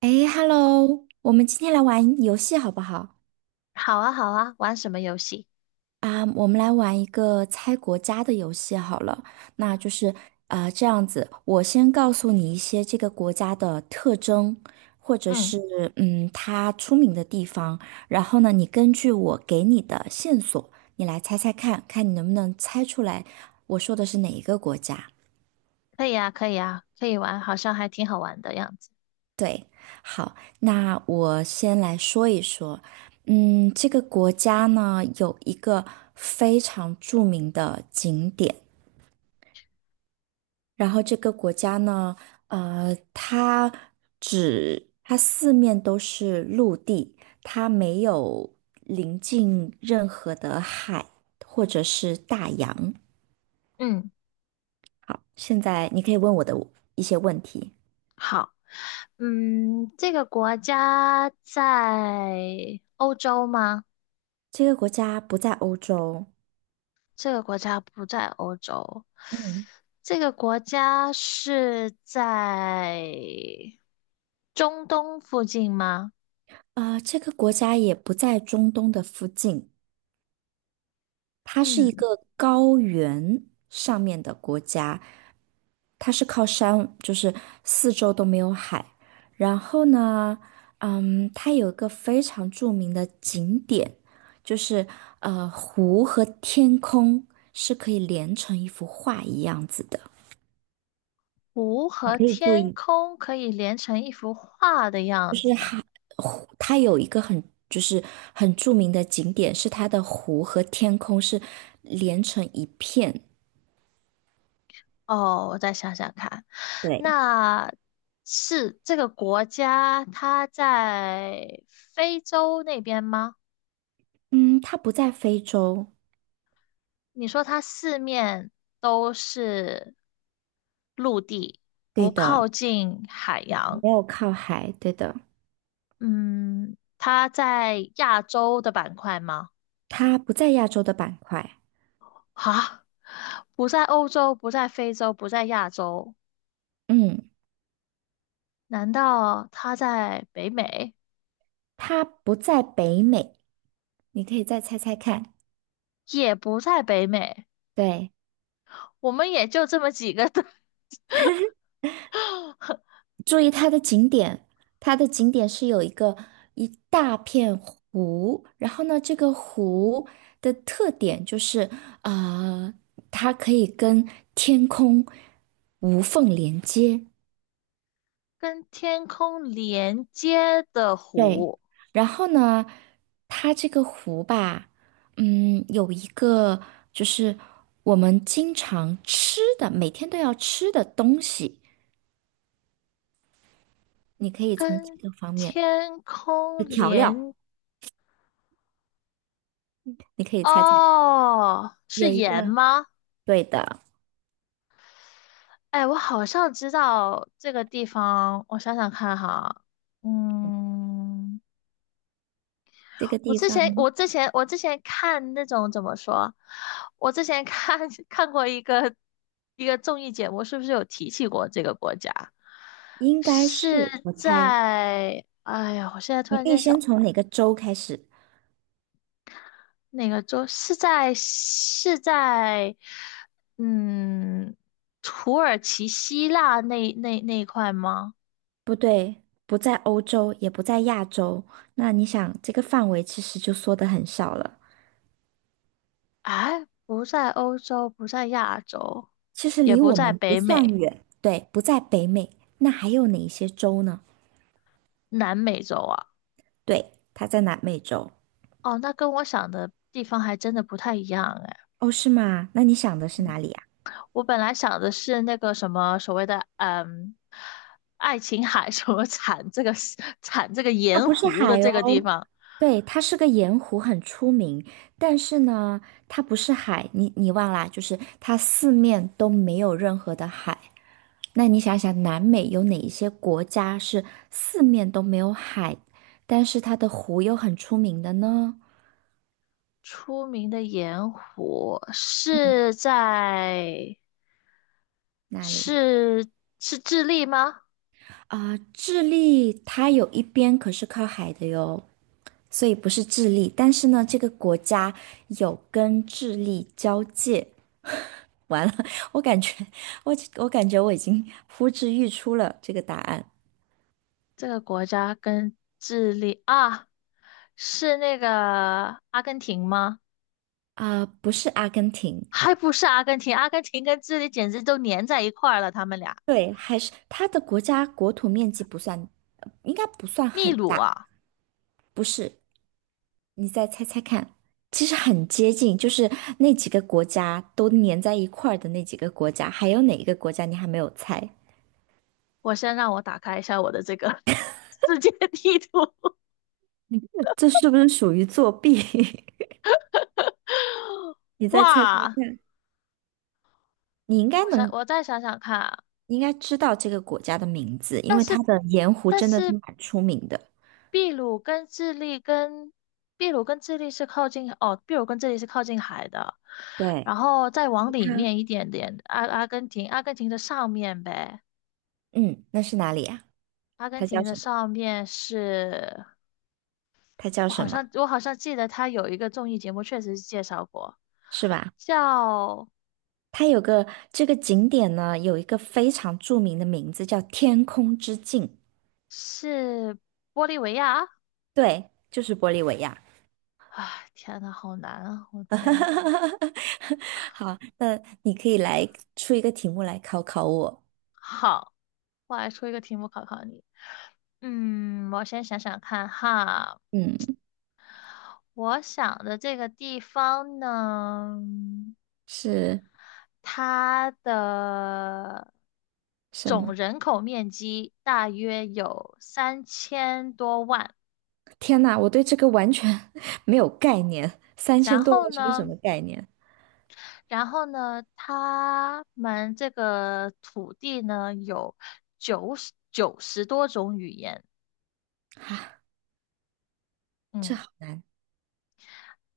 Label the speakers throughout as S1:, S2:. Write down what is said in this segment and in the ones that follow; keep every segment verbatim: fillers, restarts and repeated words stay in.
S1: 哎，Hello，我们今天来玩游戏好不好？
S2: 好啊，好啊，玩什么游戏？
S1: 啊我们来玩一个猜国家的游戏好了。那就是啊，这样子，我先告诉你一些这个国家的特征，或者
S2: 嗯，
S1: 是嗯，它出名的地方。然后呢，你根据我给你的线索，你来猜猜看，看你能不能猜出来我说的是哪一个国家。
S2: 可以啊，可以啊，可以玩，好像还挺好玩的样子。
S1: 对，好，那我先来说一说，嗯，这个国家呢有一个非常著名的景点，然后这个国家呢，呃，它只它四面都是陆地，它没有临近任何的海或者是大洋。
S2: 嗯，
S1: 好，现在你可以问我的一些问题。
S2: 好，嗯，这个国家在欧洲吗？
S1: 这个国家不在欧洲，
S2: 这个国家不在欧洲，
S1: 嗯。
S2: 这个国家是在中东附近吗？
S1: 啊、这个国家也不在中东的附近，它是一
S2: 嗯，
S1: 个高原上面的国家，它是靠山，就是四周都没有海。然后呢，嗯，它有一个非常著名的景点，就是呃，湖和天空是可以连成一幅画一样子的。
S2: 湖
S1: 你
S2: 和
S1: 可以注
S2: 天
S1: 意。
S2: 空可以连成一幅画的
S1: 就
S2: 样
S1: 是
S2: 子。
S1: 海湖，它有一个很就是很著名的景点，是它的湖和天空是连成一片。
S2: 哦，我再想想看，
S1: 对，
S2: 那是这个国家它在非洲那边吗？
S1: 嗯，它不在非洲，
S2: 你说它四面都是陆地，
S1: 对
S2: 不靠
S1: 的，
S2: 近海洋，
S1: 没有靠海，对的，
S2: 嗯，它在亚洲的板块吗？
S1: 它不在亚洲的板块，
S2: 啊，不在欧洲，不在非洲，不在亚洲，
S1: 嗯，
S2: 难道它在北美？
S1: 它不在北美，你可以再猜猜看，
S2: 也不在北美，
S1: 对。
S2: 我们也就这么几个
S1: 注意它的景点，它的景点是有一个一大片湖，然后呢，这个湖的特点就是，呃，它可以跟天空无缝连接。
S2: 跟天空连接的
S1: 对，
S2: 湖，
S1: 然后呢，它这个湖吧，嗯，有一个就是我们经常吃的，每天都要吃的东西，你可以从几
S2: 跟
S1: 个方面，
S2: 天空
S1: 调料，
S2: 连，
S1: 你可以猜猜，
S2: 哦，是
S1: 有一
S2: 盐
S1: 个，
S2: 吗？
S1: 对的。
S2: 哎，我好像知道这个地方，我想想看哈，嗯，
S1: 这个
S2: 我
S1: 地
S2: 之前
S1: 方
S2: 我之前我之前看那种怎么说，我之前看 看过一个一个综艺节目，是不是有提起过这个国家？
S1: 应该
S2: 是
S1: 是，我猜，
S2: 在，哎呀，我现在突
S1: 你
S2: 然
S1: 可以
S2: 间想
S1: 先从哪个州开始？
S2: 哪个州？是在是在嗯土耳其、希腊那那那一块吗？
S1: 不对，不在欧洲，也不在亚洲。那你想，这个范围其实就缩得很少了。
S2: 哎，不在欧洲，不在亚洲，
S1: 其实
S2: 也
S1: 离
S2: 不
S1: 我
S2: 在
S1: 们不
S2: 北
S1: 算
S2: 美、
S1: 远，对，不在北美。那还有哪一些州呢？
S2: 南美洲啊。
S1: 对，它在南美洲。
S2: 哦，那跟我想的地方还真的不太一样哎。
S1: 哦，是吗？那你想的是哪里呀？
S2: 我本来想的是那个什么所谓的嗯，爱琴海 什么产这个 产这个
S1: 它
S2: 盐
S1: 不是
S2: 湖的
S1: 海
S2: 这个地
S1: 哦，
S2: 方，
S1: 对，它是个盐湖，很出名。但是呢，它不是海，你你忘啦，就是它四面都没有任何的海。那你想想，南美有哪一些国家是四面都没有海，但是它的湖又很出名的呢？
S2: 出名的盐湖
S1: 嗯，
S2: 是在
S1: 那里
S2: 是是智利吗？
S1: 啊，智利它有一边可是靠海的哟，所以不是智利。但是呢，这个国家有跟智利交界。完了，我感觉我我感觉我已经呼之欲出了这个答案。
S2: 这个国家跟智利啊，是那个阿根廷吗？
S1: 啊，不是阿根廷，
S2: 还不是阿根廷，阿根廷跟智利简直都粘在一块儿了，他们俩。
S1: 对，还是它的国家国土面积不算，应该不算
S2: 秘
S1: 很
S2: 鲁
S1: 大。
S2: 啊，
S1: 不是，你再猜猜看，其实很接近，就是那几个国家都粘在一块儿的那几个国家，还有哪一个国家你还没有猜？
S2: 我先让我打开一下我的这个 世界地图。
S1: 这是不是属于作弊？你 再猜猜
S2: 哇，
S1: 看，你应该
S2: 我想
S1: 能，
S2: 我再想想看啊
S1: 你应该知道这个国家的名字，因
S2: 但
S1: 为它
S2: 是
S1: 的盐湖
S2: 但
S1: 真的是
S2: 是
S1: 蛮出名的。
S2: 秘鲁跟智利跟秘鲁跟智利是靠近哦，秘鲁跟智利是靠近海的，
S1: 对，
S2: 然后再往里
S1: 它，
S2: 面一点点，阿阿根廷，阿根廷的上面呗，
S1: 嗯，那是哪里呀、
S2: 阿根
S1: 它叫
S2: 廷的
S1: 什么？
S2: 上面是，
S1: 它叫
S2: 我好
S1: 什么？
S2: 像我好像记得它有一个综艺节目，确实是介绍过，
S1: 是吧？
S2: 叫
S1: 它有个这个景点呢，有一个非常著名的名字叫天空之镜。
S2: 是玻利维亚，
S1: 对，就是玻利维亚。
S2: 哎，天呐，好难啊，我天，
S1: 好，那你可以来出一个题目来考考我。
S2: 好，我来出一个题目考考你，嗯，我先想想看哈。
S1: 嗯，
S2: 我想的这个地方呢，
S1: 是
S2: 它的
S1: 什么？
S2: 总人口面积大约有三千多万。
S1: 天呐，我对这个完全 没有概念。三
S2: 然
S1: 千多
S2: 后
S1: 万是个什
S2: 呢，
S1: 么概念？
S2: 然后呢，他们这个土地呢有九十九十多种语言。
S1: 啊，这
S2: 嗯
S1: 好难。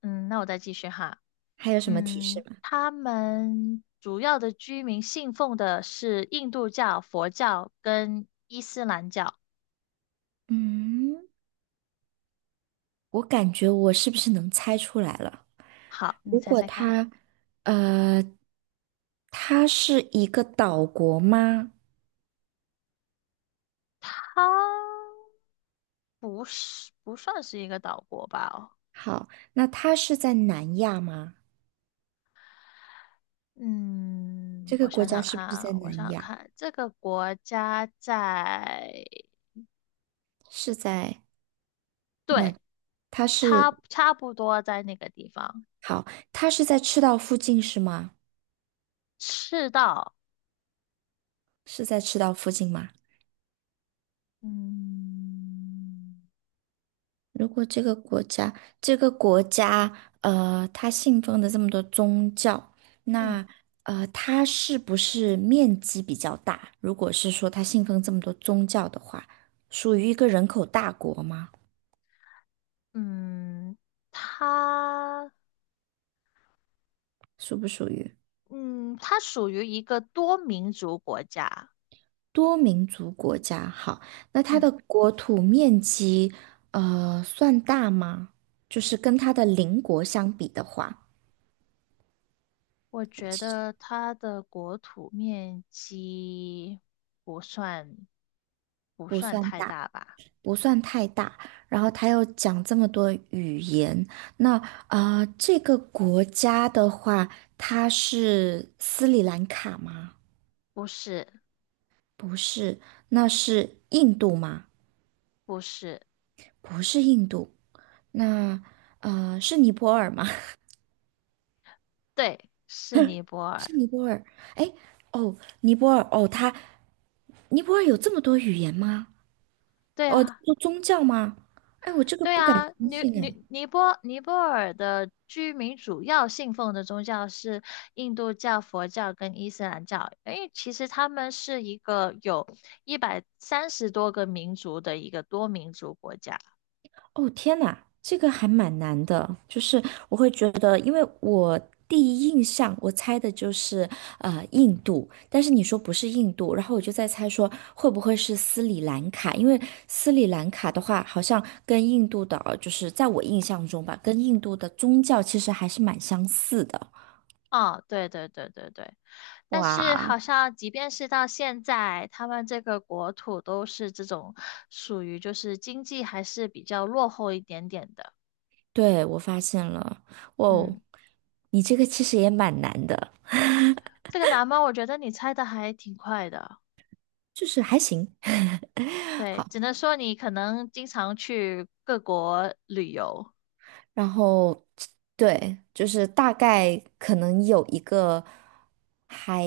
S2: 嗯，那我再继续哈。
S1: 还有什么提示
S2: 嗯，
S1: 吗？
S2: 他们主要的居民信奉的是印度教、佛教跟
S1: 嗯，我感觉我是不是能猜出来了？
S2: 好，你
S1: 如
S2: 猜
S1: 果
S2: 猜看，
S1: 他，呃，他是一个岛国吗？
S2: 它不是不算是一个岛国吧？哦，
S1: 好，那他是在南亚吗？
S2: 嗯，
S1: 这个
S2: 我
S1: 国
S2: 想
S1: 家
S2: 想
S1: 是
S2: 看
S1: 不是
S2: 啊，
S1: 在
S2: 我想
S1: 南
S2: 想
S1: 亚？
S2: 看，这个国家在，
S1: 是在那？
S2: 对，
S1: 它是
S2: 差差不多在那个地方，
S1: 好，它是在赤道附近是吗？
S2: 赤道，
S1: 是在赤道附近吗？
S2: 嗯
S1: 如果这个国家，这个国家，呃，它信奉的这么多宗教，
S2: 嗯
S1: 那呃，它是不是面积比较大？如果是说它信奉这么多宗教的话，属于一个人口大国吗？
S2: 嗯，它
S1: 属不属于？
S2: 嗯它属于一个多民族国家，
S1: 多民族国家，好，那它
S2: 嗯。
S1: 的国土面积，呃，算大吗？就是跟它的邻国相比的话，
S2: 我
S1: 我
S2: 觉
S1: 其实
S2: 得它的国土面积不算不
S1: 不
S2: 算
S1: 算
S2: 太
S1: 大，
S2: 大吧？
S1: 不算太大。然后它又讲这么多语言，那啊，这个国家的话，它是斯里兰卡吗？
S2: 不是，
S1: 不是，那是印度吗？
S2: 不是，
S1: 不是印度，那呃，是尼泊尔吗？
S2: 对，是尼泊尔。
S1: 是尼泊尔，哎，哦，尼泊尔，哦，它，尼泊尔有这么多语言吗？
S2: 对
S1: 哦，
S2: 啊，
S1: 有宗教吗？哎，我这个
S2: 对
S1: 不敢
S2: 啊，
S1: 相
S2: 尼
S1: 信哎。
S2: 尼尼泊尼泊尔的居民主要信奉的宗教是印度教、佛教跟伊斯兰教，因为其实他们是一个有一百三十多个民族的一个多民族国家。
S1: 哦，天呐，这个还蛮难的，就是我会觉得，因为我第一印象我猜的就是呃印度，但是你说不是印度，然后我就在猜说会不会是斯里兰卡，因为斯里兰卡的话，好像跟印度的，就是在我印象中吧，跟印度的宗教其实还是蛮相似的。
S2: 啊，对对对对对。但是
S1: 哇，
S2: 好像即便是到现在，他们这个国土都是这种属于就是经济还是比较落后一点点的。
S1: 对，我发现了，哦，
S2: 嗯，
S1: 你这个其实也蛮难的，
S2: 这个难吗？我觉得你猜的还挺快的。
S1: 就是还行。
S2: 对，
S1: 好，
S2: 只能说你可能经常去各国旅游。
S1: 然后对，就是大概可能有一个还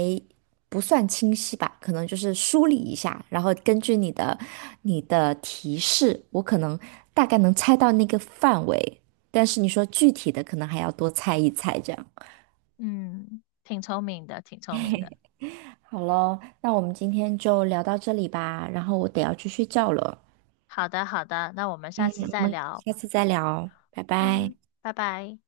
S1: 不算清晰吧，可能就是梳理一下，然后根据你的你的提示，我可能大概能猜到那个范围，但是你说具体的，可能还要多猜一猜这样。
S2: 嗯，挺聪明的，挺聪明的。
S1: 好了，那我们今天就聊到这里吧，然后我得要去睡觉了，
S2: 好的，好的，那我们下次
S1: 我
S2: 再
S1: 们
S2: 聊。
S1: 下次再聊，拜拜。
S2: 嗯，拜拜。